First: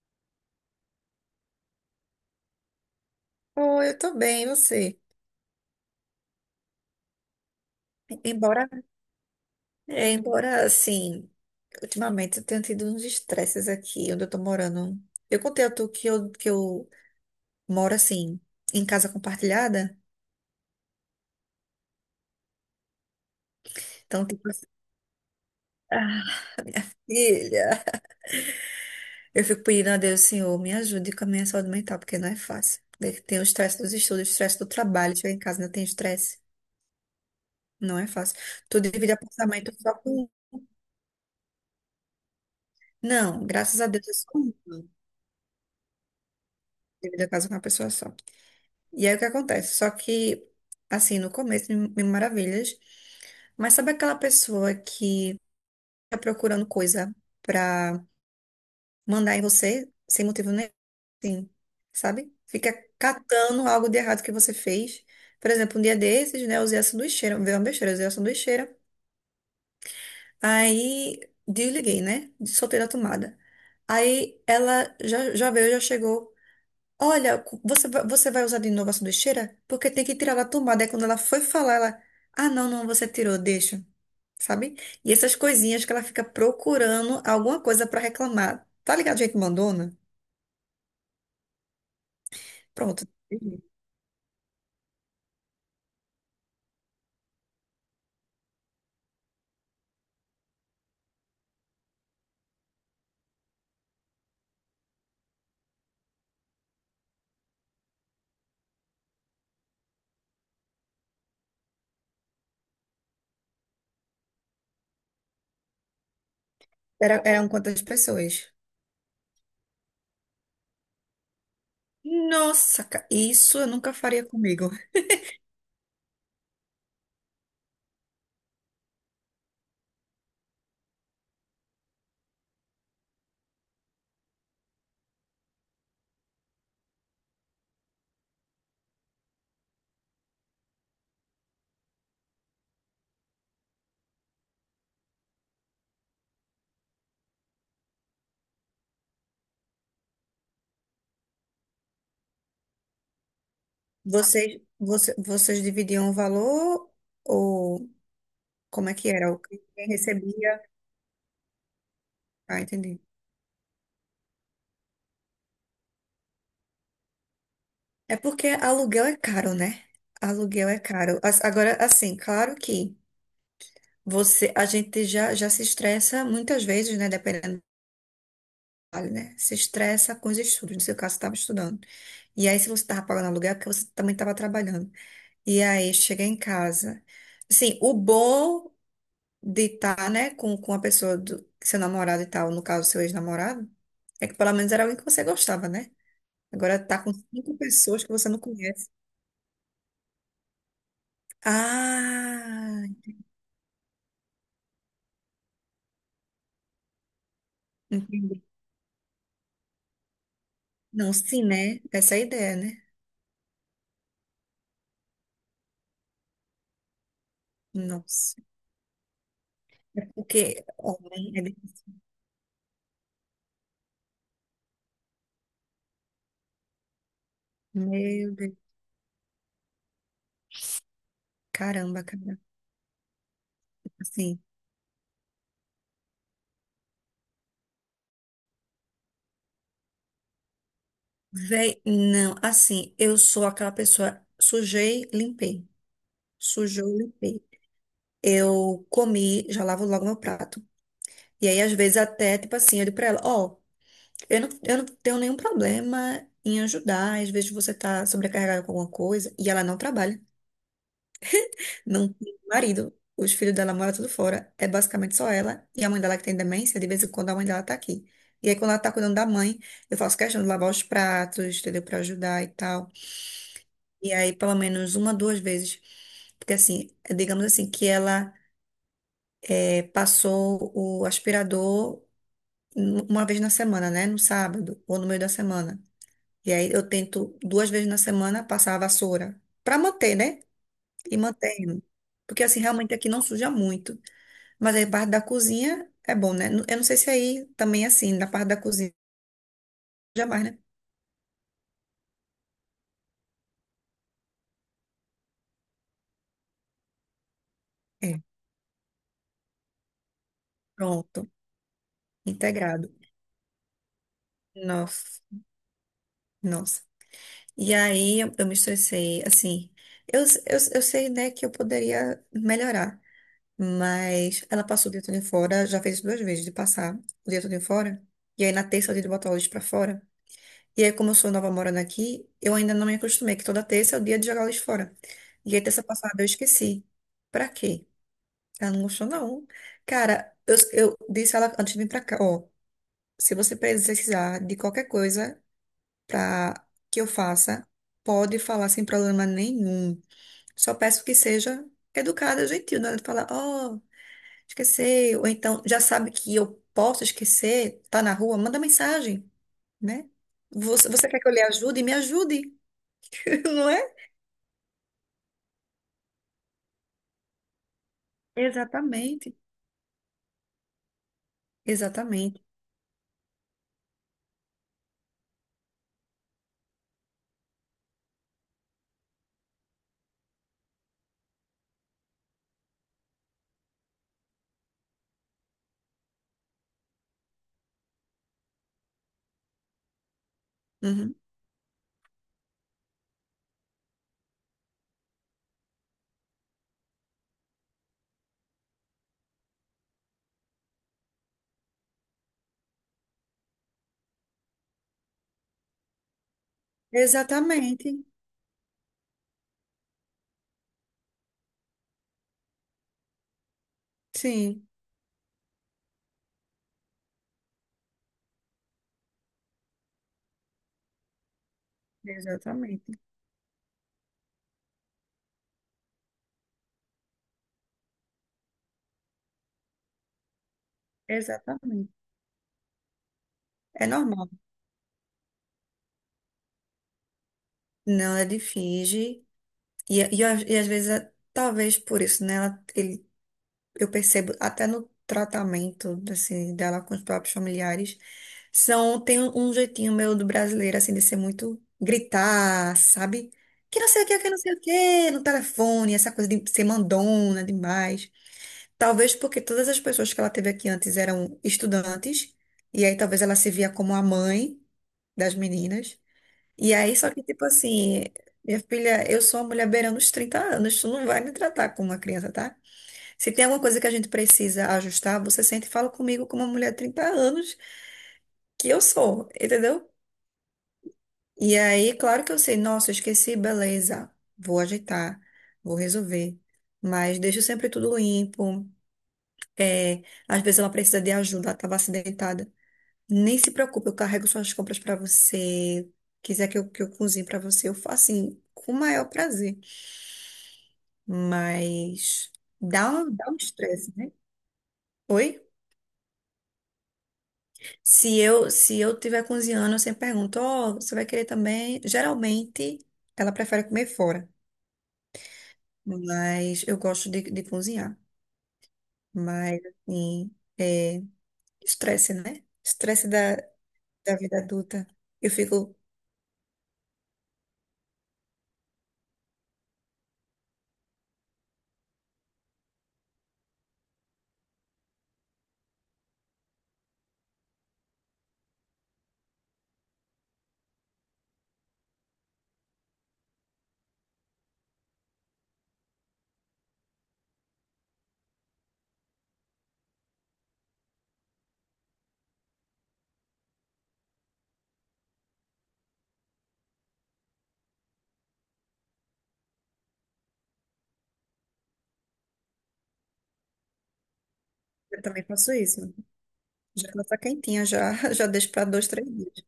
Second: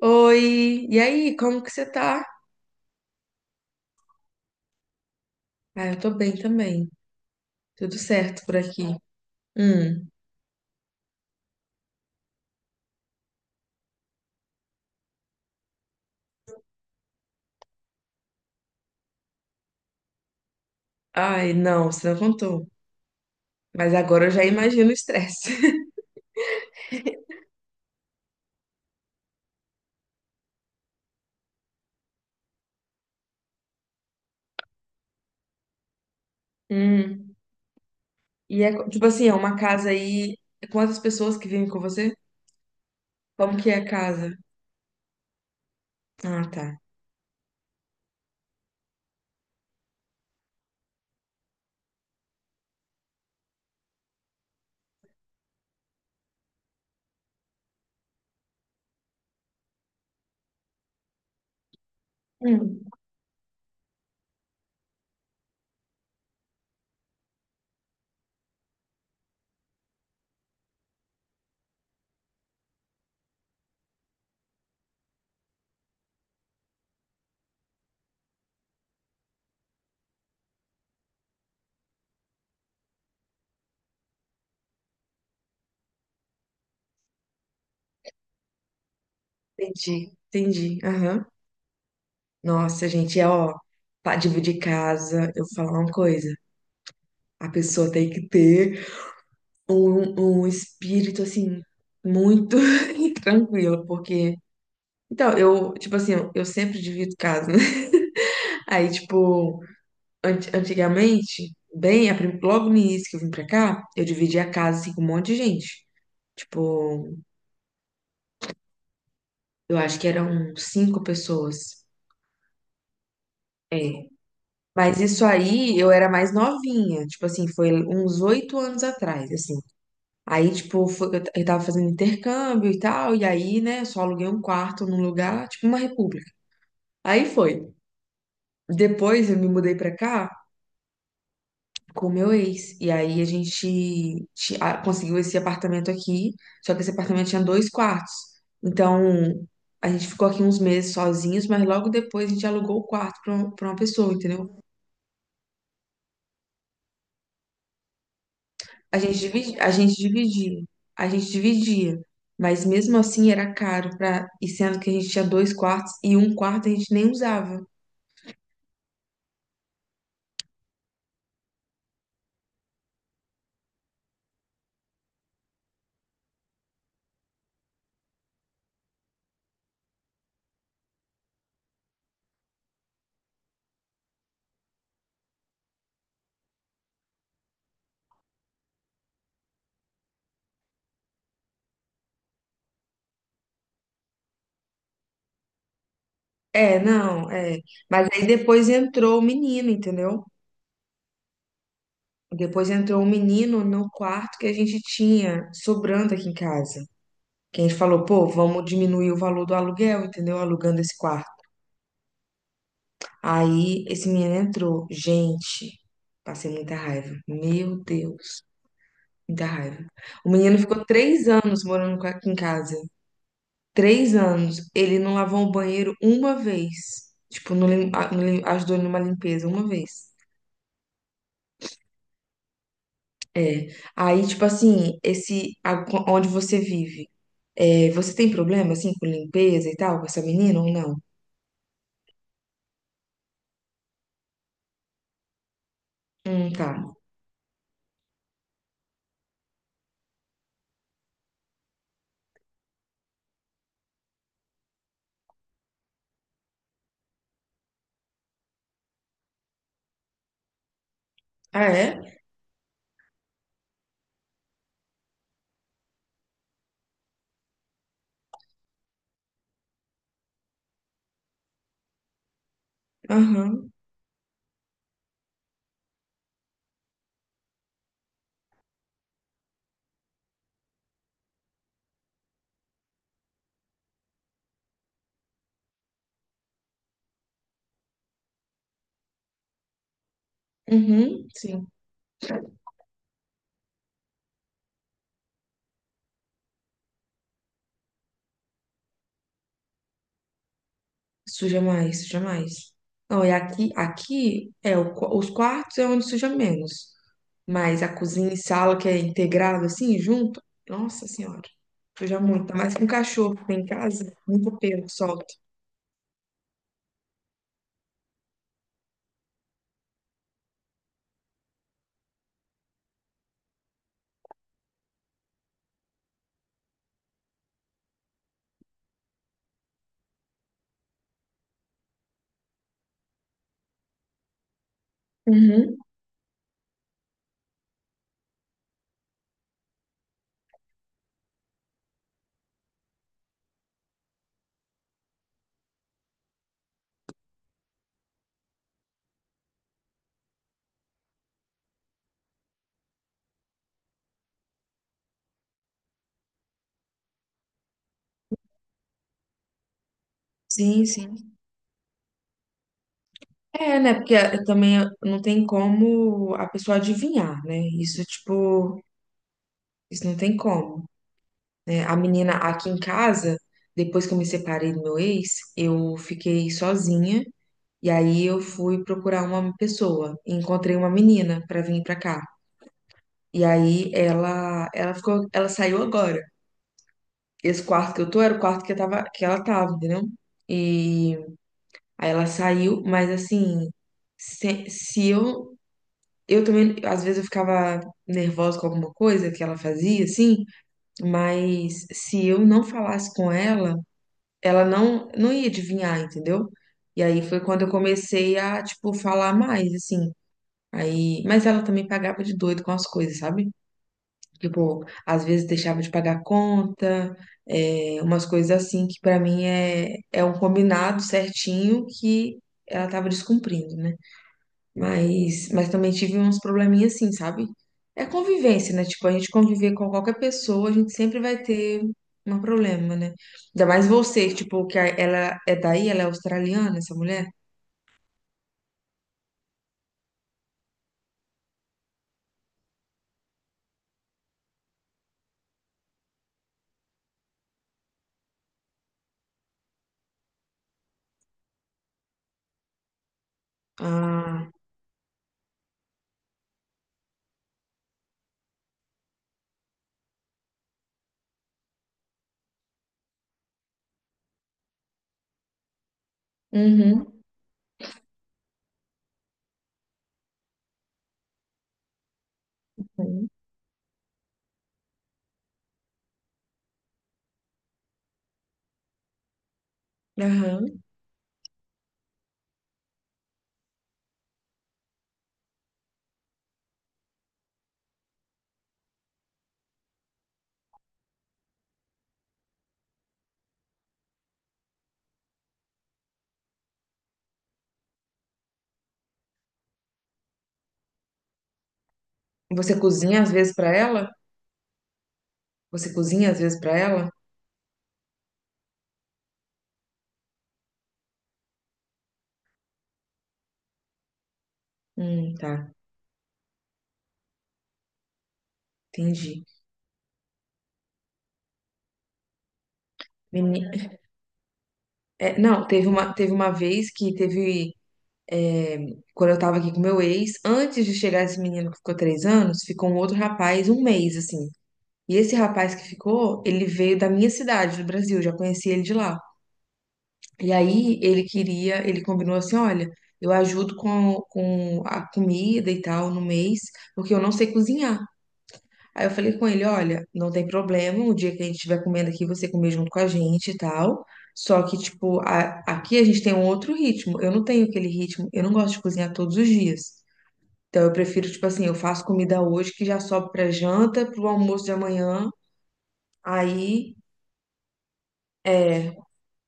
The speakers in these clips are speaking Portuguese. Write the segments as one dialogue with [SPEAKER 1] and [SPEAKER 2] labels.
[SPEAKER 1] Oi, e aí, como que você tá?
[SPEAKER 2] Oh, eu tô bem, e você?
[SPEAKER 1] Ah, eu tô bem também. Tudo certo por
[SPEAKER 2] Embora,
[SPEAKER 1] aqui. Hum.
[SPEAKER 2] embora assim, ultimamente eu tenho tido uns estresses aqui onde eu tô morando. Eu contei a tu que eu moro assim, em casa compartilhada.
[SPEAKER 1] Ai, não, você não contou. Mas
[SPEAKER 2] Então,
[SPEAKER 1] agora eu já
[SPEAKER 2] tipo assim,
[SPEAKER 1] imagino o estresse.
[SPEAKER 2] ah, filha, eu fico pedindo a Deus, Senhor, me ajude com a minha saúde mental, porque não é fácil. Tem o estresse dos estudos, o estresse do trabalho, chegar em casa ainda tem estresse.
[SPEAKER 1] Hum.
[SPEAKER 2] Não é fácil.
[SPEAKER 1] E é,
[SPEAKER 2] Tu
[SPEAKER 1] tipo
[SPEAKER 2] divide
[SPEAKER 1] assim, é uma
[SPEAKER 2] apartamento
[SPEAKER 1] casa
[SPEAKER 2] só com um?
[SPEAKER 1] aí. Quantas pessoas que vivem com você?
[SPEAKER 2] Não,
[SPEAKER 1] Como que é
[SPEAKER 2] graças
[SPEAKER 1] a
[SPEAKER 2] a Deus é
[SPEAKER 1] casa?
[SPEAKER 2] só um.
[SPEAKER 1] Ah, tá.
[SPEAKER 2] Divide a casa com uma pessoa só. E aí o que acontece? Só que, assim, no começo, mil maravilhas. Mas sabe aquela pessoa que tá procurando coisa pra mandar em você sem motivo nenhum, assim, sabe? Fica
[SPEAKER 1] Hum.
[SPEAKER 2] catando algo de errado que você fez. Por exemplo, um dia desses, né, eu usei a sanduicheira, veio uma besteira, eu usei a sanduicheira. Aí desliguei, né? Soltei da tomada. Aí ela já veio, já chegou. Olha, você vai usar de novo a sanduicheira? Porque tem que tirar da tomada. Aí quando ela foi falar, ela. Ah, não, não, você tirou, deixa. Sabe? E essas coisinhas que ela fica procurando alguma coisa pra reclamar. Tá ligado, gente mandona?
[SPEAKER 1] Entendi, entendi. Aham. Nossa,
[SPEAKER 2] Pronto.
[SPEAKER 1] gente, é ó, pra dividir casa, eu vou falar uma coisa. A pessoa tem que ter um espírito assim, muito tranquilo, porque. Então, eu, tipo assim, eu sempre divido casa, né? Aí, tipo, antigamente, bem, logo no início que eu vim pra cá, eu dividia a casa assim, com um monte de gente. Tipo,
[SPEAKER 2] Eram quantas pessoas?
[SPEAKER 1] eu acho que eram cinco pessoas.
[SPEAKER 2] Nossa, isso eu nunca
[SPEAKER 1] É.
[SPEAKER 2] faria comigo.
[SPEAKER 1] Mas isso aí, eu era mais novinha. Tipo assim, foi uns 8 anos atrás, assim. Aí, tipo, eu tava fazendo intercâmbio e tal, e aí, né, só aluguei um quarto num lugar, tipo uma república. Aí foi. Depois eu me mudei pra cá com o meu ex. E aí a gente conseguiu esse apartamento aqui, só que esse apartamento tinha dois quartos. Então a gente ficou aqui uns meses sozinhos, mas logo depois a gente alugou o quarto para uma pra uma pessoa, entendeu?
[SPEAKER 2] Vocês dividiam o valor ou como é
[SPEAKER 1] A
[SPEAKER 2] que
[SPEAKER 1] gente
[SPEAKER 2] era? O que
[SPEAKER 1] dividia, a
[SPEAKER 2] quem
[SPEAKER 1] gente
[SPEAKER 2] recebia?
[SPEAKER 1] dividia, a gente dividia.
[SPEAKER 2] Ah,
[SPEAKER 1] Mas mesmo
[SPEAKER 2] entendi.
[SPEAKER 1] assim era caro para, e sendo que a gente tinha dois quartos e um quarto a gente nem usava.
[SPEAKER 2] É porque aluguel é caro, né? Aluguel é caro. Agora, assim, claro que a gente já se estressa muitas vezes, né? Dependendo do trabalho, né? Se estressa com os estudos. No seu caso, você estava estudando. E aí, se você estava pagando aluguel, é porque você também estava trabalhando. E aí, chega em casa. Assim, o bom de estar, né, com a pessoa do seu namorado e tal, no caso, seu ex-namorado, é que pelo menos era alguém que você gostava, né?
[SPEAKER 1] É,
[SPEAKER 2] Agora tá com
[SPEAKER 1] não,
[SPEAKER 2] cinco
[SPEAKER 1] é.
[SPEAKER 2] pessoas
[SPEAKER 1] Mas
[SPEAKER 2] que
[SPEAKER 1] aí
[SPEAKER 2] você não
[SPEAKER 1] depois
[SPEAKER 2] conhece.
[SPEAKER 1] entrou o menino, entendeu? Depois
[SPEAKER 2] Ah!
[SPEAKER 1] entrou um menino no quarto que a gente tinha sobrando aqui em casa. Que a gente falou, pô,
[SPEAKER 2] Entendi.
[SPEAKER 1] vamos diminuir o valor do aluguel, entendeu? Alugando esse
[SPEAKER 2] Não,
[SPEAKER 1] quarto.
[SPEAKER 2] sim, né? Essa é a ideia, né?
[SPEAKER 1] Aí esse menino entrou. Gente, passei muita raiva. Meu
[SPEAKER 2] Nossa.
[SPEAKER 1] Deus, muita raiva.
[SPEAKER 2] É
[SPEAKER 1] O menino
[SPEAKER 2] porque
[SPEAKER 1] ficou
[SPEAKER 2] homem
[SPEAKER 1] três
[SPEAKER 2] é
[SPEAKER 1] anos
[SPEAKER 2] difícil.
[SPEAKER 1] morando aqui em casa. 3 anos. Ele não lavou o banheiro uma vez. Tipo, não,
[SPEAKER 2] Meu Deus.
[SPEAKER 1] ajudou numa limpeza uma vez.
[SPEAKER 2] Caramba, cara.
[SPEAKER 1] É. Aí,
[SPEAKER 2] Assim,
[SPEAKER 1] tipo assim, onde você vive. É, você tem problema, assim, com limpeza e tal, com essa menina ou não?
[SPEAKER 2] véi, não, assim, eu sou aquela pessoa, sujei, limpei.
[SPEAKER 1] Tá.
[SPEAKER 2] Sujou, limpei. Eu comi, já lavo logo meu prato. E aí, às vezes, até, tipo assim, eu digo pra ela, ó, eu não tenho nenhum problema em ajudar, às vezes você tá sobrecarregada com alguma coisa, e ela não trabalha.
[SPEAKER 1] Ah,
[SPEAKER 2] Não
[SPEAKER 1] é?
[SPEAKER 2] tem marido. Os filhos dela moram tudo fora. É basicamente só ela. E a mãe dela que tem demência, de vez em quando a mãe dela tá aqui. E aí, quando ela tá cuidando da mãe, eu faço questão de lavar os pratos, entendeu? Pra ajudar e tal.
[SPEAKER 1] Aham.
[SPEAKER 2] E aí, pelo menos uma, duas vezes. Porque assim, digamos assim, que ela passou o aspirador uma vez na semana, né? No sábado ou no meio da semana. E aí eu tento duas vezes na semana passar a vassoura. Pra manter, né? E
[SPEAKER 1] Uhum, sim.
[SPEAKER 2] mantendo. Porque assim, realmente aqui não suja muito. Mas aí parte da cozinha é bom, né? Eu não sei se aí também é assim, na parte da cozinha jamais, né?
[SPEAKER 1] Suja mais, suja mais. Não, e aqui, aqui é os quartos é onde suja menos. Mas a
[SPEAKER 2] É,
[SPEAKER 1] cozinha e sala que é integrado assim, junto, nossa
[SPEAKER 2] pronto,
[SPEAKER 1] senhora, suja muito. Ainda mais com
[SPEAKER 2] integrado.
[SPEAKER 1] cachorro que tem em casa, muito pelo que
[SPEAKER 2] Nossa,
[SPEAKER 1] solta.
[SPEAKER 2] nossa. E aí eu me estressei, assim. Eu sei, né, que eu poderia melhorar, mas ela passou o dia todo em fora, já fez isso duas vezes de passar o dia todo em fora. E aí na terça é o dia de botar o lixo pra fora. E aí, como eu sou nova morando aqui, eu ainda não me acostumei, que toda terça é o dia de jogar o lixo fora. E aí,
[SPEAKER 1] Uhum.
[SPEAKER 2] terça passada eu esqueci. Pra quê? Ela não gostou, não. Cara, eu disse a ela antes de vir pra cá, ó, se você precisar de qualquer coisa pra que eu faça, pode falar sem problema nenhum. Só peço que seja educada, gentil, não é de falar, ó, esqueci, ou então já sabe que eu posso esquecer, tá na rua, manda mensagem, né?
[SPEAKER 1] Sim,
[SPEAKER 2] Você quer que eu
[SPEAKER 1] sim.
[SPEAKER 2] lhe ajude? Me ajude, não
[SPEAKER 1] É, né?
[SPEAKER 2] é?
[SPEAKER 1] Porque também não tem como a pessoa adivinhar, né? Isso, tipo,
[SPEAKER 2] Exatamente,
[SPEAKER 1] isso não tem como, né? A menina
[SPEAKER 2] exatamente.
[SPEAKER 1] aqui em casa, depois que eu me separei do meu ex, eu fiquei sozinha e aí eu fui procurar uma pessoa e encontrei uma menina pra vir pra cá. E aí ela ficou, ela saiu agora. Esse quarto que eu tô era o quarto que eu tava, que ela tava, entendeu?
[SPEAKER 2] Uhum.
[SPEAKER 1] E aí ela saiu, mas assim, se eu também às vezes eu ficava nervosa com alguma coisa que ela fazia assim, mas se eu não falasse com ela, ela não ia adivinhar, entendeu? E aí foi quando eu
[SPEAKER 2] Exatamente,
[SPEAKER 1] comecei a, tipo, falar mais, assim. Aí, mas ela também pagava de doido com as coisas, sabe?
[SPEAKER 2] sim,
[SPEAKER 1] Tipo, às vezes deixava de pagar conta, é, umas coisas assim que pra mim é um combinado certinho que ela
[SPEAKER 2] exatamente,
[SPEAKER 1] tava descumprindo, né? Mas também tive uns probleminhas assim, sabe? É convivência, né? Tipo, a gente conviver com qualquer pessoa, a gente sempre vai ter
[SPEAKER 2] exatamente.
[SPEAKER 1] um problema, né? Ainda
[SPEAKER 2] É
[SPEAKER 1] mais
[SPEAKER 2] normal.
[SPEAKER 1] você, tipo, ela é daí, ela é australiana, essa mulher?
[SPEAKER 2] Não, ela finge. E às vezes, talvez por isso, né? Eu percebo até no tratamento assim, dela com os próprios familiares, são, tem um jeitinho meio do brasileiro, assim, de ser muito gritar, sabe? Que não sei o que, que não
[SPEAKER 1] Ah,
[SPEAKER 2] sei o que, no telefone, essa coisa de ser mandona demais. Talvez porque todas as pessoas que ela teve aqui antes eram estudantes, e aí talvez ela se via como a mãe das meninas. E aí, só
[SPEAKER 1] uhum.
[SPEAKER 2] que, tipo assim, minha filha, eu sou uma mulher beirando os 30 anos, tu não vai me tratar como uma criança, tá?
[SPEAKER 1] Uhum,
[SPEAKER 2] Se tem alguma coisa que a gente precisa ajustar, você sente e fala comigo como uma mulher de 30 anos, que eu sou, entendeu?
[SPEAKER 1] aham.
[SPEAKER 2] E aí, claro que eu sei, nossa, eu esqueci, beleza, vou ajeitar, vou resolver. Mas deixo sempre tudo limpo. É, às vezes ela precisa de ajuda, ela estava acidentada. Nem se preocupe, eu carrego suas compras para você. Quiser que eu cozinhe para você, eu faço assim, com o maior prazer. Mas
[SPEAKER 1] Você
[SPEAKER 2] dá, um,
[SPEAKER 1] cozinha às
[SPEAKER 2] dá um
[SPEAKER 1] vezes pra
[SPEAKER 2] estresse,
[SPEAKER 1] ela?
[SPEAKER 2] né? Oi?
[SPEAKER 1] Você cozinha às vezes pra ela?
[SPEAKER 2] Se eu tiver cozinhando, eu sempre pergunto, ó, você vai querer também? Geralmente, ela prefere comer fora,
[SPEAKER 1] Tá,
[SPEAKER 2] mas eu gosto de cozinhar.
[SPEAKER 1] entendi.
[SPEAKER 2] Mas, assim, é estresse, né? Estresse da,
[SPEAKER 1] Meni-
[SPEAKER 2] da vida adulta. Eu
[SPEAKER 1] é, não,
[SPEAKER 2] fico,
[SPEAKER 1] teve uma vez que é, quando eu tava aqui com meu ex, antes de chegar esse menino que ficou 3 anos, ficou um outro rapaz um mês, assim. E esse rapaz que ficou, ele veio da minha cidade, do Brasil, já conheci ele de lá. E aí ele queria, ele combinou assim, olha, eu ajudo com a comida e tal no mês, porque eu não sei cozinhar. Aí eu falei com ele, olha, não tem problema, o dia que a gente estiver comendo aqui, você comer junto com a gente e tal. Só que, tipo, aqui a gente tem um outro ritmo. Eu não tenho aquele ritmo, eu não gosto de cozinhar todos os dias. Então eu prefiro, tipo assim, eu faço comida hoje que já sobe pra janta, pro almoço de
[SPEAKER 2] eu também
[SPEAKER 1] amanhã.
[SPEAKER 2] faço isso. Já
[SPEAKER 1] Aí.
[SPEAKER 2] faço a quentinha, já, já deixo para dois,
[SPEAKER 1] É,
[SPEAKER 2] três dias.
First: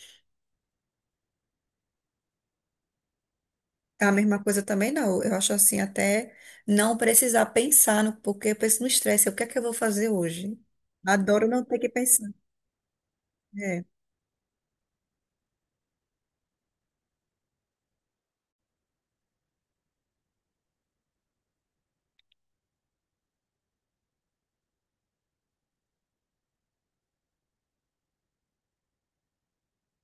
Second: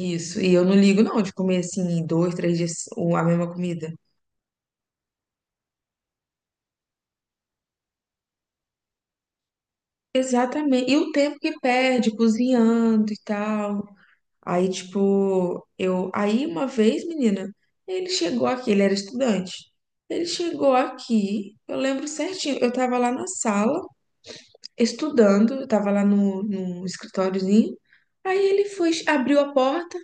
[SPEAKER 1] isso, e eu não ligo não de comer assim dois, três dias a mesma comida.
[SPEAKER 2] A mesma coisa também não. Eu acho assim, até não precisar pensar no porque eu penso no estresse. O que é que eu vou fazer hoje?
[SPEAKER 1] Exatamente. E o tempo
[SPEAKER 2] Adoro
[SPEAKER 1] que
[SPEAKER 2] não ter que
[SPEAKER 1] perde
[SPEAKER 2] pensar.
[SPEAKER 1] cozinhando e tal.
[SPEAKER 2] É,
[SPEAKER 1] Aí, tipo, eu. Aí, uma vez, menina, ele chegou aqui, ele era estudante. Ele chegou aqui, eu lembro certinho. Eu tava lá na sala, estudando, eu tava lá no escritóriozinho. Aí ele foi, abriu a porta.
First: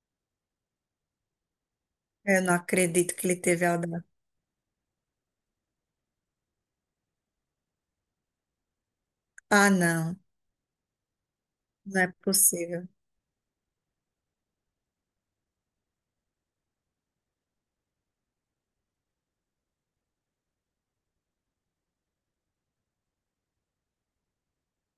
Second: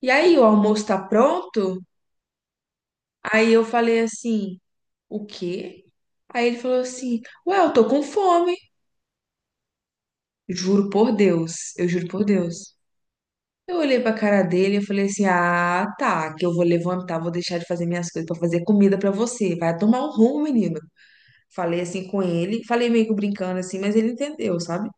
[SPEAKER 1] E aí, o almoço tá pronto?
[SPEAKER 2] eu não acredito que ele
[SPEAKER 1] Aí eu
[SPEAKER 2] teve
[SPEAKER 1] falei
[SPEAKER 2] aula.
[SPEAKER 1] assim. O quê? Aí ele falou assim: Ué, eu tô com fome.
[SPEAKER 2] Ah, não,
[SPEAKER 1] Juro por Deus, eu
[SPEAKER 2] não
[SPEAKER 1] juro
[SPEAKER 2] é
[SPEAKER 1] por Deus.
[SPEAKER 2] possível.
[SPEAKER 1] Eu olhei pra cara dele e falei assim: Ah, tá, que eu vou levantar, vou deixar de fazer minhas coisas pra fazer comida pra você. Vai tomar um rumo, menino. Falei assim com ele, falei meio que brincando assim, mas ele entendeu, sabe?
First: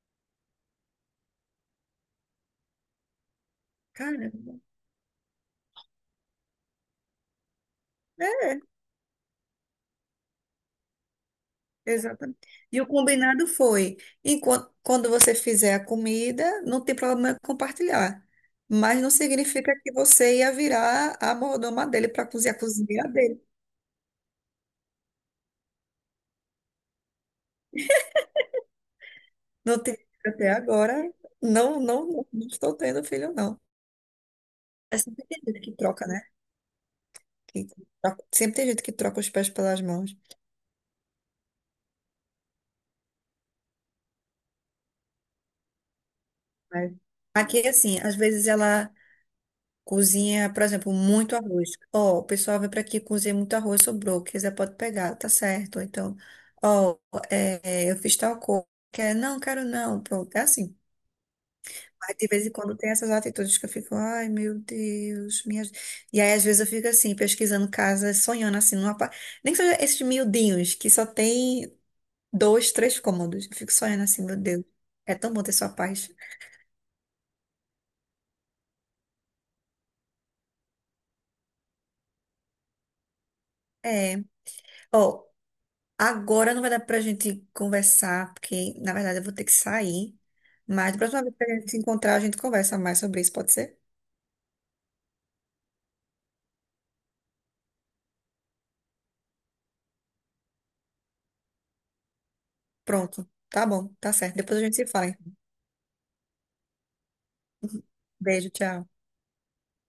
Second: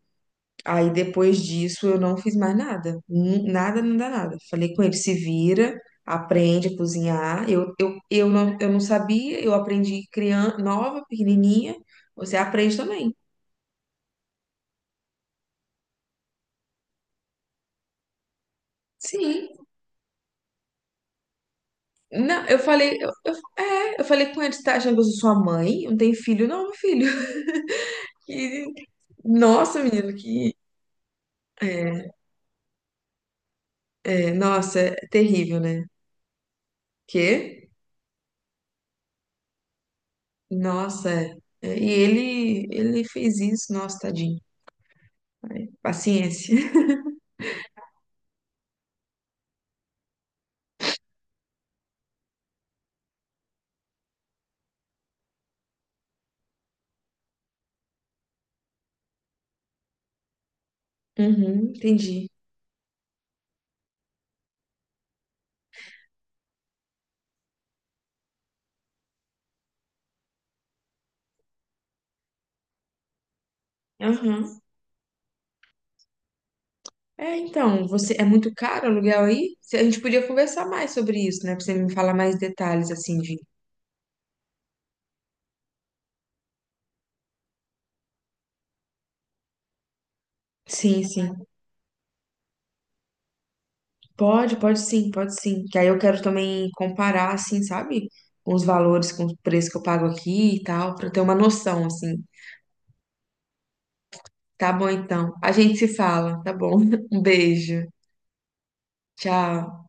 [SPEAKER 1] Aí depois disso eu não fiz mais nada. Nada, nada, nada.
[SPEAKER 2] Caramba.
[SPEAKER 1] Falei com ele: se vira, aprende a cozinhar. Eu, não,
[SPEAKER 2] É,
[SPEAKER 1] eu não sabia, eu aprendi criança, nova, pequenininha. Você
[SPEAKER 2] exatamente.
[SPEAKER 1] aprende
[SPEAKER 2] E o
[SPEAKER 1] também.
[SPEAKER 2] combinado foi, quando você fizer a comida, não tem problema em compartilhar. Mas não
[SPEAKER 1] Sim.
[SPEAKER 2] significa que você ia virar a mordoma dele para
[SPEAKER 1] Não,
[SPEAKER 2] cozinhar
[SPEAKER 1] eu
[SPEAKER 2] a
[SPEAKER 1] falei,
[SPEAKER 2] cozinha.
[SPEAKER 1] eu falei com ele, tá achando que eu sou sua mãe? Eu não tem filho? Não, meu filho. Que-
[SPEAKER 2] Não
[SPEAKER 1] nossa,
[SPEAKER 2] tive
[SPEAKER 1] menino,
[SPEAKER 2] filho até
[SPEAKER 1] que.
[SPEAKER 2] agora. Não, não,
[SPEAKER 1] É,
[SPEAKER 2] não, não estou tendo filho, não.
[SPEAKER 1] é, nossa, é
[SPEAKER 2] É sempre tem
[SPEAKER 1] terrível,
[SPEAKER 2] gente que
[SPEAKER 1] né?
[SPEAKER 2] troca, né?
[SPEAKER 1] Que?
[SPEAKER 2] Que Sempre tem gente que troca os pés pelas mãos.
[SPEAKER 1] Nossa, é. É, e ele fez isso, nossa, tadinho. Paciência.
[SPEAKER 2] Mas aqui, assim, às vezes ela cozinha, por exemplo, muito arroz. Ó, o pessoal vem para aqui cozinha muito arroz, sobrou. Quiser pode pegar, tá certo. Ou então, ó, é, eu fiz tal coisa. Quer? Não, quero não. Pronto, é assim.
[SPEAKER 1] Uhum,
[SPEAKER 2] Mas de
[SPEAKER 1] entendi.
[SPEAKER 2] vez em quando tem essas atitudes que eu fico, ai meu Deus, minha... E aí às vezes eu fico assim, pesquisando casas, sonhando assim, nem que seja esses miudinhos que só tem dois, três cômodos. Eu fico sonhando assim, meu
[SPEAKER 1] Aham.
[SPEAKER 2] Deus, é tão bom ter sua paz.
[SPEAKER 1] É, então, você é muito caro o aluguel aí? A gente podia conversar mais sobre isso, né? Pra você me falar mais detalhes, assim, de.
[SPEAKER 2] É, ó, agora não vai dar pra gente conversar, porque na verdade eu vou ter que sair, mas da
[SPEAKER 1] Sim,
[SPEAKER 2] próxima vez que
[SPEAKER 1] sim.
[SPEAKER 2] a gente se encontrar, a gente conversa mais sobre isso, pode ser?
[SPEAKER 1] Pode, pode sim, pode sim. Que aí eu quero também comparar, assim, sabe? Com os valores, com o preço que eu pago aqui e tal, pra eu ter uma noção, assim.
[SPEAKER 2] Pronto, tá bom, tá certo, depois a
[SPEAKER 1] Tá
[SPEAKER 2] gente se
[SPEAKER 1] bom,
[SPEAKER 2] fala.
[SPEAKER 1] então. A gente se fala, tá bom? Um beijo.
[SPEAKER 2] Beijo, tchau.
[SPEAKER 1] Tchau.